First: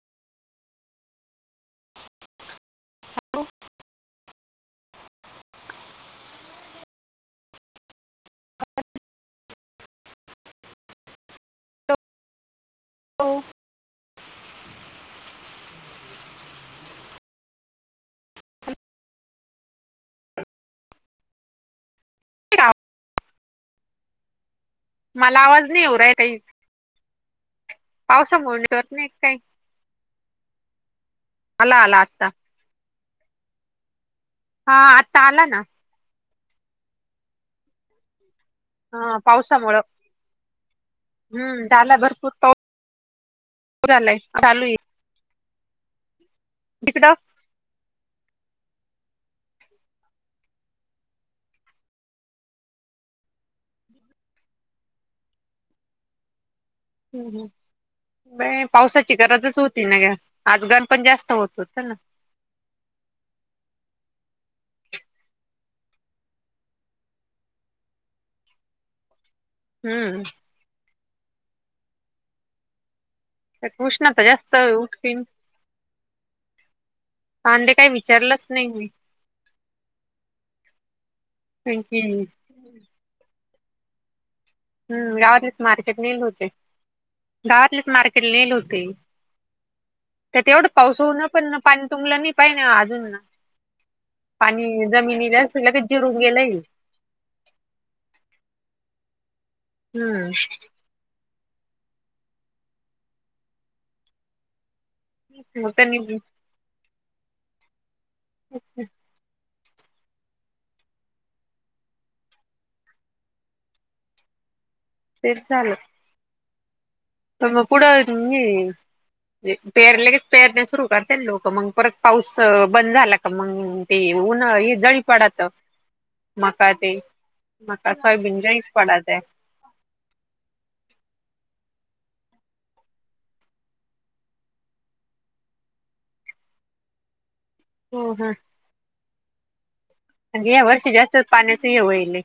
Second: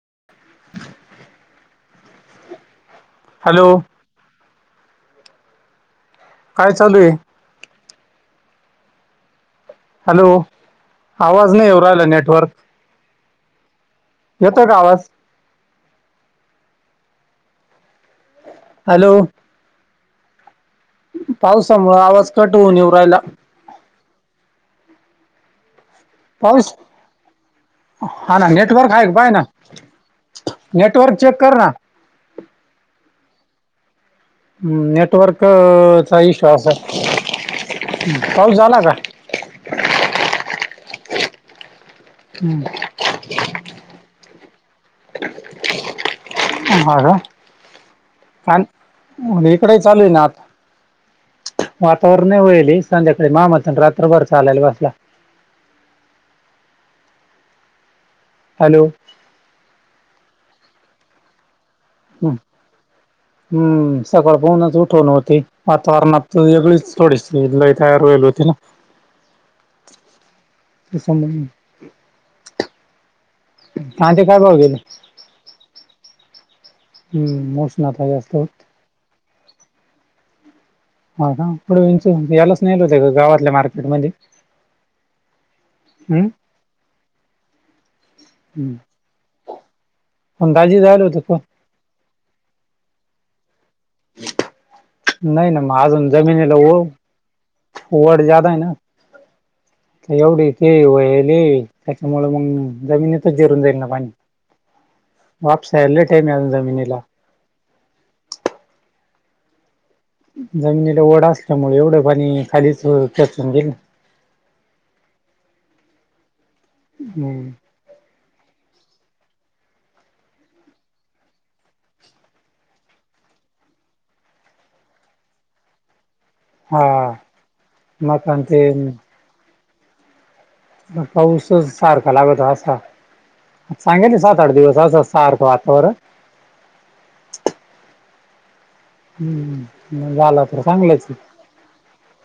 [inaudible] Hello काय चालू आहे. हॅलो आवाज नई येऊ नाही राहिला नेटवर्क लो येतोय का आवाज हॅलो पावसामुळे आवाज कट होऊन येऊ राहिला. मला आवाज नाही येऊ राहिलाय पाऊस हा ना नेटवर्क आहे. नाही काही पायना नेटवर्क चेक कर ना? आला आला आता हा हम्म आता आला ना नेटवर्कचा इश्यू असल. हा पावसामुळे हम्म. झालाय भरपूर पाऊस झालाय चालू आहे. ह तिकडं का [unintelligible] काल इकडेही चालू आहे. ना आता. वातावरण लई वयल हे संध्याकाळी माझ्या मताने रात्रभर चालायला बसला. [inaudible] ह् ह ब बई हॅलो पावसाची गरजच होती. ना ग आज गरम पण जास्त होत. ना हम् हम्म सबळ. म्हणून उठवून होती. वातावरणात व वेगळीच थोडीशी लय तयार होईल होती. ना. हम्म ते समजलं. त्यात उष्णता आते काय जास्त भाव गेले हे? उठकीन हम्म कांदे मोस काही नाथ जास्त विचारलंच नाही मी [unintelligible] हो का कारण की पडवीन यालाच नियल होते. ग गावातल्या मार्केट मध्ये. हम्म गावातलीच मार्केट इल होते. गावातलेच मार्केट येल हम्म. होते. त्यात पण तेवढं दाजी पाऊस जायला होते होऊन पण पाणी तुमल नाही पाहिना अजून? पाणी नाही जमिनीतच जिरून गेलाय. ववड जादाय ना हम्म एवढ के हो. ले त्याच्यामुळे मग जमिनीतच जेरून जाईल ना पाणी. मग वापस त्यांनी हलेट आहे, म अजून जमिनीला. अच्छा. जमिनीला ओढा असल्यामुळे एवढं पाणी खालीच खेचून घेईन. ते झालं. हम्म तम कडाी [unintelligible] पेरले केच पेरणे सुरू करते लोक मग परत पाऊस बंद अ झाला का मग ते. उन्हाळा इदळी पडत. ह [inaudible] मका ते म सोयबीन आणि जायच पडा ते. मका पाऊसच सारखा लागत असा. सांगेल सात आठ दिवस असं स अर्थ वातावरण. हो ह. हम्मम. अन या वर्षी जास्त पाण्याच हे वईलय.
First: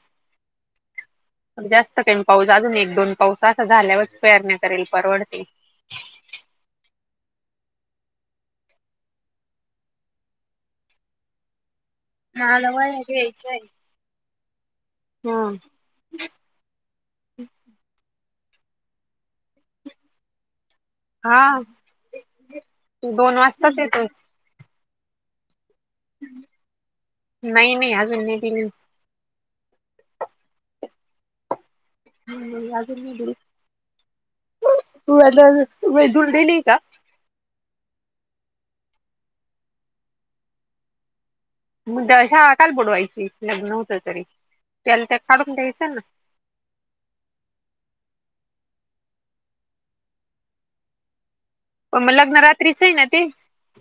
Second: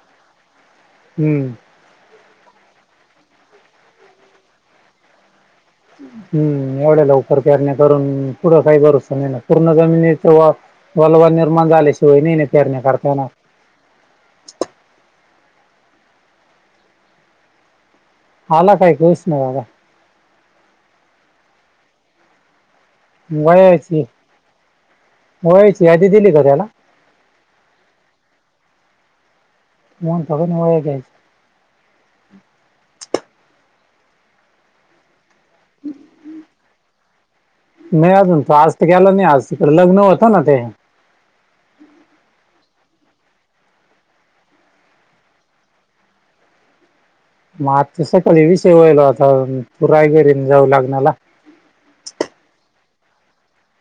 हम्म जास्त काही पाऊस अजून एक दोन पाऊस असा झाल्यावरच पेरण्या करायला परवडते. हम्म एवढ्या लवकर पेरण्या करून पुढं काही भरोसा नाही ना पूर्ण जमिनीचा वा वलवाल निर्माण झाल्याशिवाय नणे मला पेरण्या वह्या करता येनार. ह आला काय कूच ना बाबा. हा दोन वाजताच येतोय. होयच. नाही नाही अजून नाही दिली नाय. मन तघ व गेच. हम्म या बर [unintelligible] तू आता तुही [unintelligible] धूून देली का नाही अजून तो आज तर गला नाही आज तिकड लग्न होतं ना ते. मु अशा काल बुडवायची लग्न होत, तरी त्याला त्या काढून द्यायचं ना. [inaudible] मग आजच सकाळी विषय व्हायला आता तू रायगरीन जाऊ लग्नाला. पण मग लग्न रात्रीच हाय ना ते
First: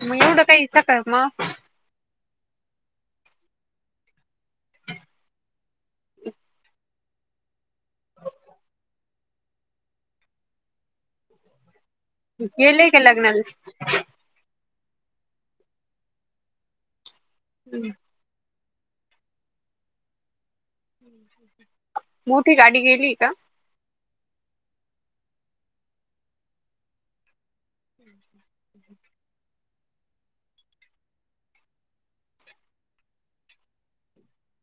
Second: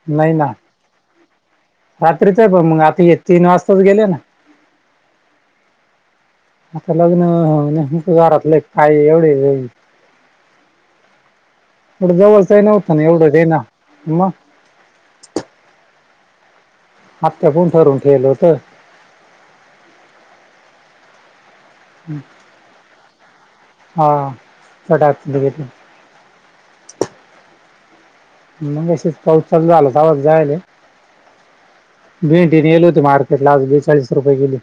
मग एवढं काय सकाळ म रात्रीचं हाय ब मग आता हि तीन वाजताचं गेले ना. [inaudible] आता लग्न घरातलं [unintelligible] येवढ जवळच गेलेय नव्हतं का ना एवढंच हे ना लग्नाला म. हप्त्यापून ठरून ठेवलं होत. मोठी गाडी गेली का? हा [unintelligible] मगाशीच पाऊस चालू झाला [unintelligible] भेंडी नेली होती मार्केटला आज बेचाळीस रुपये गेली.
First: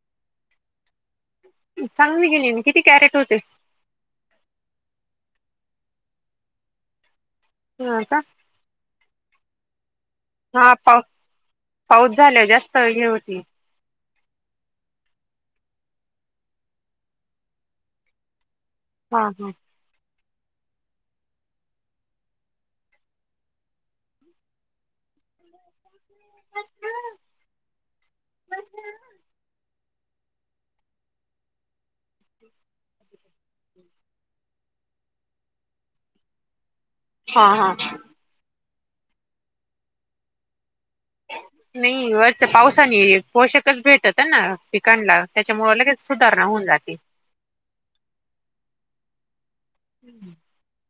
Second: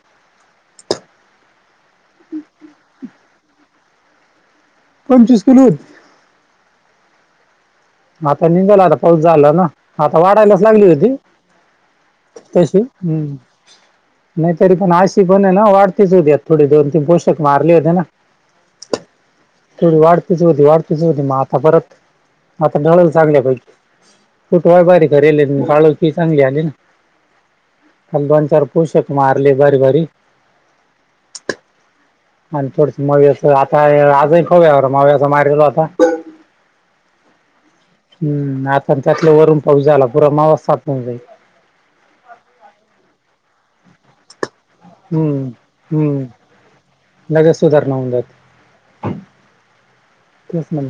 चांगली गेली आणि किती कॅरेट होते. पंचवीस किलो होती. ह का आता निघालो आता पाऊस झाला ना आता वाढायलाचं हा लागलीय पाऊ ती. पाऊस झाल्यावर जास्त तशी हे हम्म होती नाइ तरी पण अशी पण हाय ना वाढ [unintelligible] थोडे दोन तीन पोषक मारले होते ना. हा हा. [unintelligible] तुझं होती म आता परत आता नळल चांगल्या पैकी [unintelligible] ती चांगली आली ना आणि दोन चार पुषक मारले बर बारी आणि थोडीसं मवी [unintelligible] होव्यावर [unintelligible] मारलेला होता. हा हा. हम्म आता त्यातल वरून पाऊस झाला पुरा माला साप नाइ वरच्या पावसाने पोषकच भेटत ना. पिकांला हम्म त्याच्यामुळं लगेच हम्म सुधारणा होऊन जाते. लगेच सुधारणा होऊन जाते तेच म्हण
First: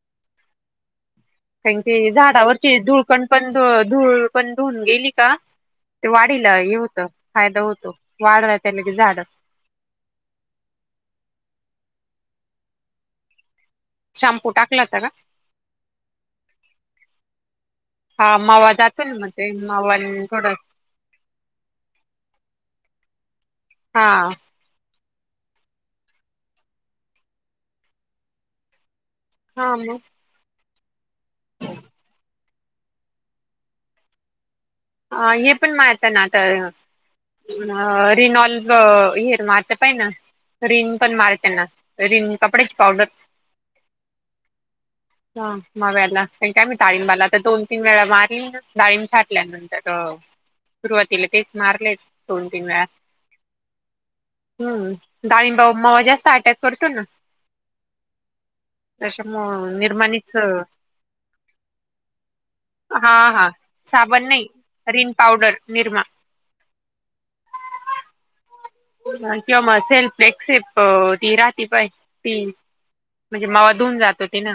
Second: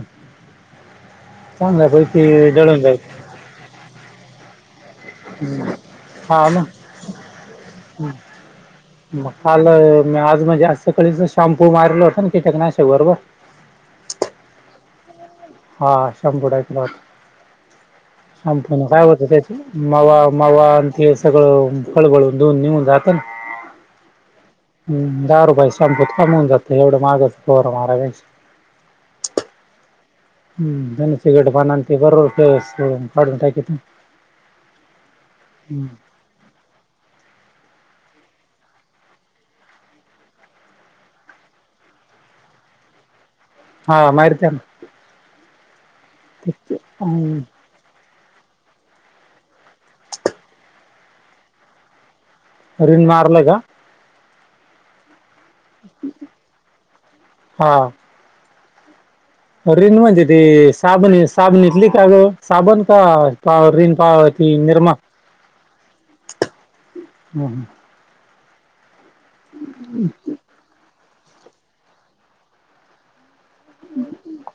कारण की पैकी झाडावरची जळून जाईल धुळकण पण धुळपण धुवून गेली का? ते हा वाढिला ना हे होतं फायदा होतो वाढला त्यानं की झाड [unintelligible] शाम्पू मारलं होत ना कीटकनाशक बरोबर शाम्पू टाकला होता का? हा [unintelligible] [inaudible] [unintelligible] जातो ना मग ते मावा थोडं ते सगळं खळबळून धून ने हुन घात [inaudible] हा आ. हम्म दारूबाई संपत [unintelligible] हा मग हम्म [unintelligible] आ हे पण हम्म. मारताय ना आता रीनॉल हे मारता [unintelligible] रिन पण मार त्यांना रिन कपड्याची पावडर हा मारत्याना हं मव्याना काय मी ताळिंबाला तर दोन तीन वेळा मारली ना डाळीम छाटल्यानंत तर सुरुवातीला तेच मारलेत. दोन तीन वेळा रिण मारलं का? हम्म डाळिंबा वर मवा जास्त अटॅक करतो ना. त्याच्यामुळे रीण म्हणजे निरमाणीच ती साबण साबणीली का गं साबण का पाव रीण पाव ती निरमा रिंण पावडर निरमा. हम्म, हम्म. [unintelligible] म्हण सेल्फेशिप अं ती राहती पाय ती म्हणजे मावा धून जातो तेन.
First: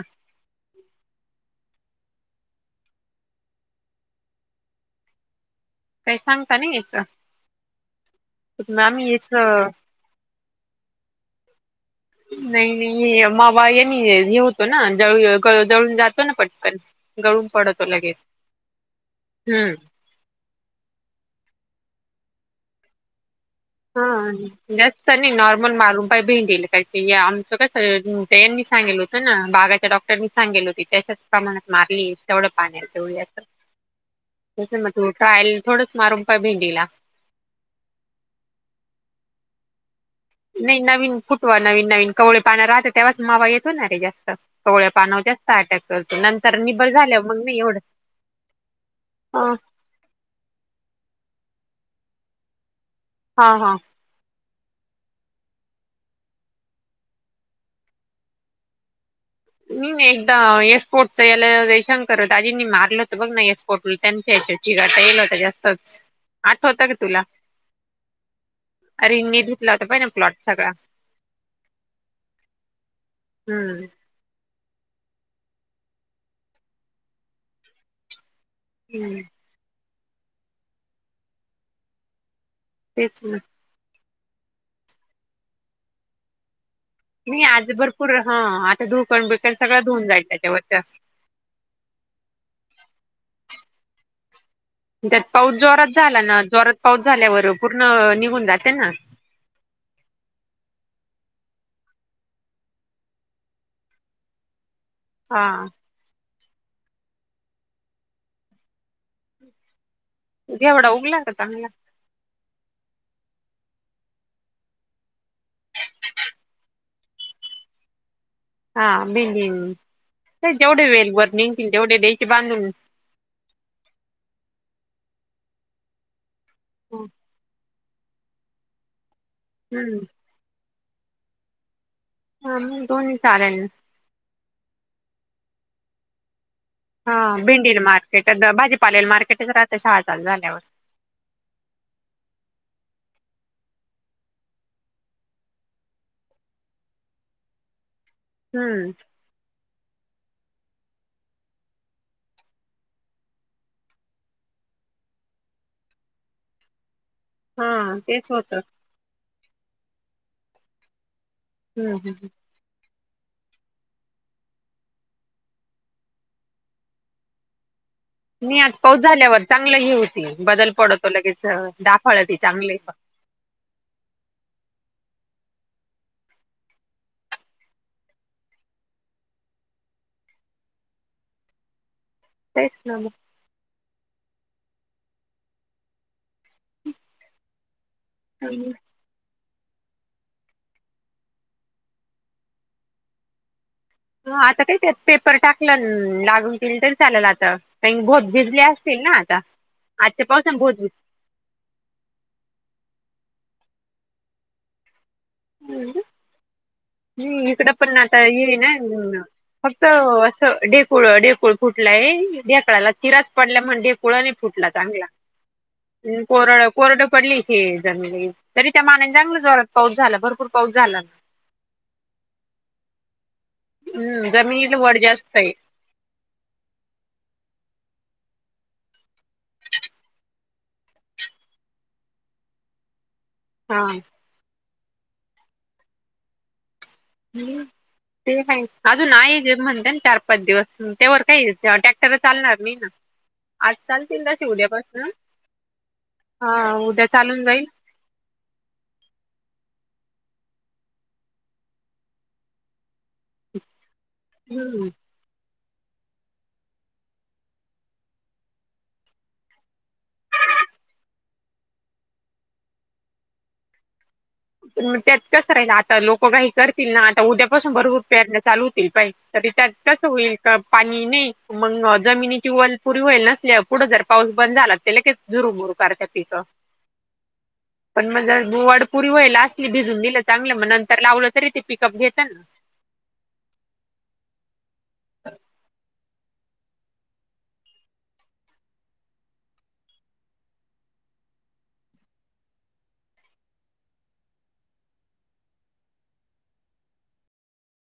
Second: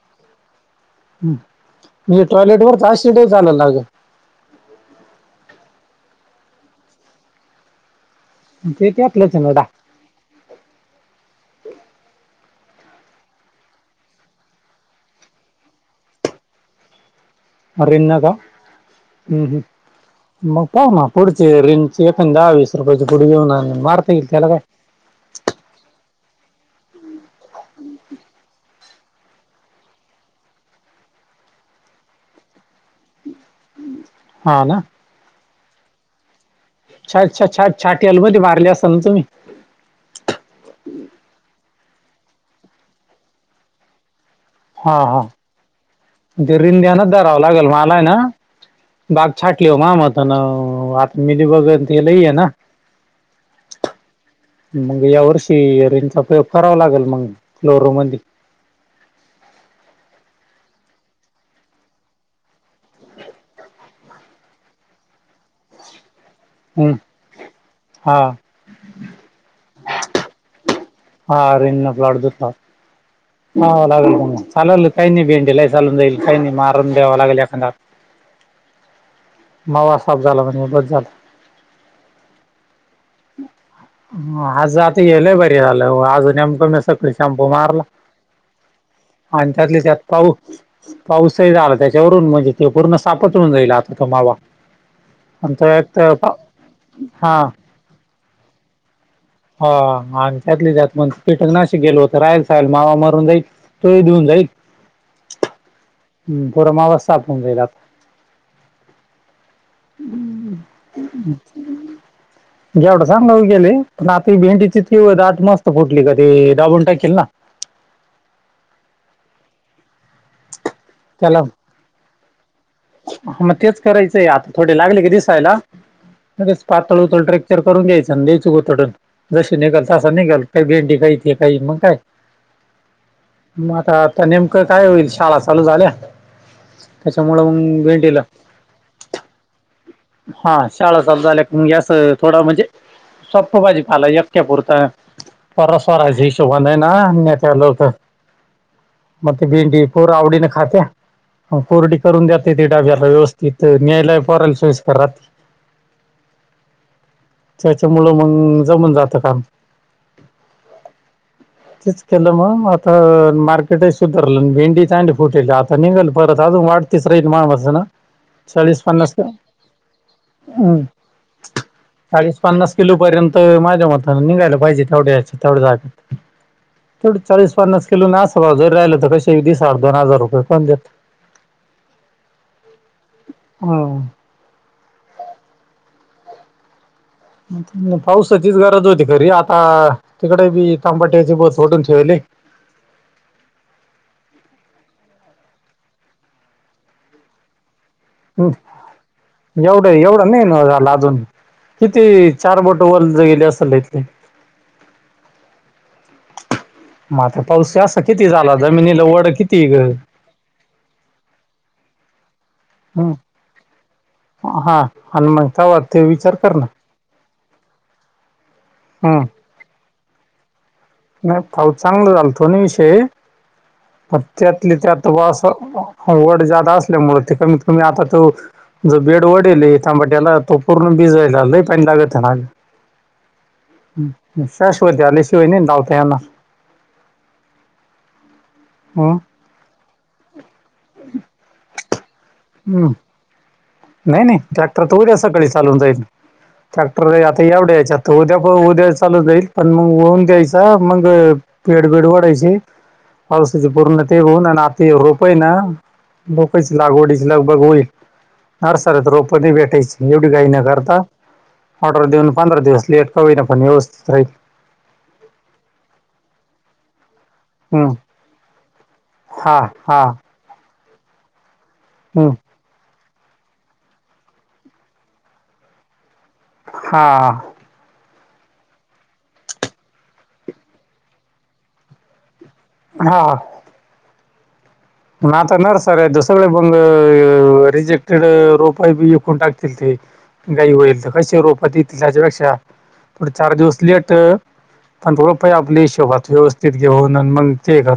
हम्म. म्हणजे टॉयलेट वरचं असुदे [unintelligible] काही सांगता ना याच. ते नाही म याच. त्यातलंच आहे ना नाही नाही मावा आहे हे होतो ना जळ जळून जातो ना पटपन रीण नका ह् ह् हम्म मग पाव ना पुडचे रण स पं दहाीस रुपयेची पुडी घेऊणार. हा जास्तनी नॉर्मल मारून पाय भें दिले. आमचं कास मी सांगल होत ना बागाच्या डॉक्टर मी सांगेल होती त्याशाच प्रमाणात मारली तेवढ पाण्या तेव हा ना मग त ट्रायल थोडच मारून प भंग छात छ छात छाटी अलमी मारले असता ना तुम्ही नाही नवीन फुटवा नवीन नवीन कवळे पाण्या राहते तेव्हाच मावा येतो ना रे जास्त पवळ्या पाना जास्त अटॅक. करतो नंतर निबर जरींद्यान झाल्यावर दरावं मग नाही लागेल एवढं मलाय ना. अ बागछाटली हो मा आमत ना आ मनी बगन लई येे ना. हा हा. मग या वर्षी ररेंचा कराव लागेल मग फ्लोरू म [inaudible] नाही एकदा येसपोर्टचा याला जयशंकर हो आजींनी मारलं होत बघ ना ए स्पोर्ट त्यांच्या चची गाता येईल होता जास्तच आठवत हम्म का तुला हा रिंनणी धुतला होता पाहि ना प्लॉट सगळा. हा रिंग न प्लाट दत हा हम्म लागल. ला ल काही नाही भें ल सल काही नाही मारून देवालागेल ऎकदा हम्म. मावा साफ झाला म्हणजे बस झालं. तेच ना. आज आता गेलय बरी झालं आज नेमकं नसत. स नाही शमपू आज मारला. भरपूर हा आता धुळकण आणि बिळकण सगळं त्यातले त्यात धुऊन जाईल पाऊ त्याच्यावरच्या पाऊसही झाला त्या त्याच्यावरून म्हणजे तो पूर्ण सापहूण जाईल आता तो मावा त्यात पाऊस आणि तो एक जोरात तर झाला ना जोरात पाऊस हा झाल्यावर पूर्ण निघून जाते ना. हा आणि त्यातल्या त्यात म्हण पीठक नाशिक गेलो होत राहेल साहे ल मावा मरून जाईल तो ही देऊन जा. का? हा. हम् पुरा मावा साफ होऊन जाईन आता घेवडा उगला का चांगला जेवढं चांगलं होऊ गेले. पण आता भेंडीची केवलआज मस्त घोटली की दाबून टाकेल न. हा बिल देईन जेवढे होतील वर तेवढे द्यायचे बांधून हा मग तेच करायचंय आता थोडे लागले की दिसायला म्हगेच पातळ उतळ ट्रॅक्चर करून घ्यायचं. द्या चु उोतडून जशी निघाल हम्म तसा निघाल काही भेंडी काहीथे काही मग काय? हा मग दोन्ही चालेल ना. मग आता आता नेमकं काय होईल. शाळा चालू झाल्या हा त्याच्या मूळ मग भेंडीला भेंडीला मार्केट भाजी पाले मार्केट आहे का घरात. हा शाळा चालू झाल्या या स असं थोड म्हणजे सप्प भाजी पाला एकट्या पुरता परस्वराची हिशो ब आहे ना त्या लो तर हम्म म भिंडी येईल. पोर आवडीने खात्या कोरडी करून दाते ते डाब्याला व्यवस्थित न्यायालय पोरांना. तर रात्री त्याच्या हा मुळ तेच होतं मंग जमून जात काम हम्म तेच हम्म. केलं मग आज. तर मार्केटच सुधारलं भेंडी चांडी फुटेली आता निघाल परत अजून वाटतीसरा मा वर्षला नाही आज चाळीस पाऊस पन्नास का? झाल्यावर चांगलं हे होती बदल हम् पडतो लगेच दाफळ ती चाळीस पन्नास चांगली किलो पर्यंत माझ्या मतान निघायला पाहिजे. पाहिजे तेवढ्या यायच तेवढं जागत. तेथोडं चाळीस पन्नास किलो ना अस भाऊ जरी राहिलं तर कसे दिस ह दोन हजार रुपये पण देत ह तेसला ना पावसाचीच मग गरज होती खरी आ अ तिकडे बी तांबाट्याची बस फटून ठेवली ह आता काही त्यात पेपर टाकलं लागून गेल तरी चालेल आता कार बोुत भिजली असतील ना आता एवढं आजच्या एवढं नाही पावसन न बोतू झाला अजून किती चार बोट वल गेले असेल ना इथले हम् मग आता हम् इकडं पाऊस पण असा आता किती झाला ये ना जमिनीला वड किती फक्त हम्म असं डेकूळ डेकूळ फूटल आहे ढकडला चिराच पडल्या म्हण कुळाने फुटला हा चांगला आणि मग तेव्हा ते ह विचार कर कोरड ना कोरडं पडली हे ज तरी त्या मानाने हम्म चांगला जोरात पाऊस झाला भरपूर पाऊस झाला ना चांगल झालं तो नाही विषय प हम्म त्यातले जमिनीला वर त्यात जास्त आहे असवड जादा असल्यामु ते कमीत कमी आता तो जो बेड वढडेलथांबाट्याला तो पूर्ण बिजयला आय पाणी लागत झाडाले शाश्वती आल्याशिवाय नाही लावता येणार हम्म तेय अग हो नाही ते म्हणत्यान चार पाच दिवस त्यावर काही टॅक्टर चालवायला मिळत हम्म. नाही नाही ट्रॅक्टर तर उद्या सकाळी चालून जाईल हा उद्या ट्रॅक्टर आता चालून जाईल एवढ्या याच्यात उद्या उद्या चालू जाईल पण मग होऊन द्यायचा मग पेडबेड वाढायचे पावसाची पूर्ण ते होऊन आणि आता हम्म हे रोपयेना लोकांची लागवडीची लगभग होईल हार सर तर रोप भेटायची एवढी काही न करता ऑर्डर देऊन पंधरा दिवस लेट का होईनापण व्यस्थित राही पण मग त्यात कस राहिल आता लोक काही करतील ना उद्यापासून हम्म. भरपूर पेरण्या चालू होतील पाहि तर हा त्यात हा कसं होईल पाणी नाही मग हम्म. जमिनीची वल पुरी होईल नसल्या पुढं जर पाऊस बंद झाला त्याला काय जुरु बुरू करतात हा पण मग दु वाडपूर [unintelligible] असली भिजून दिल चांगलं मग नंतर लावलं तरी ते पिकअप घेत ना हा नाता नरसऱ्या तर सगळ्या बंद य रिजेक्टेड रोप बी विकून टाकतील ते घाई होईल तर कसे रोपात येतील त्याच्यापेक्षा थोड चार दिवस लेट पण रोप आपली हिशोबात व्यवस्थित घेऊन मग ते कर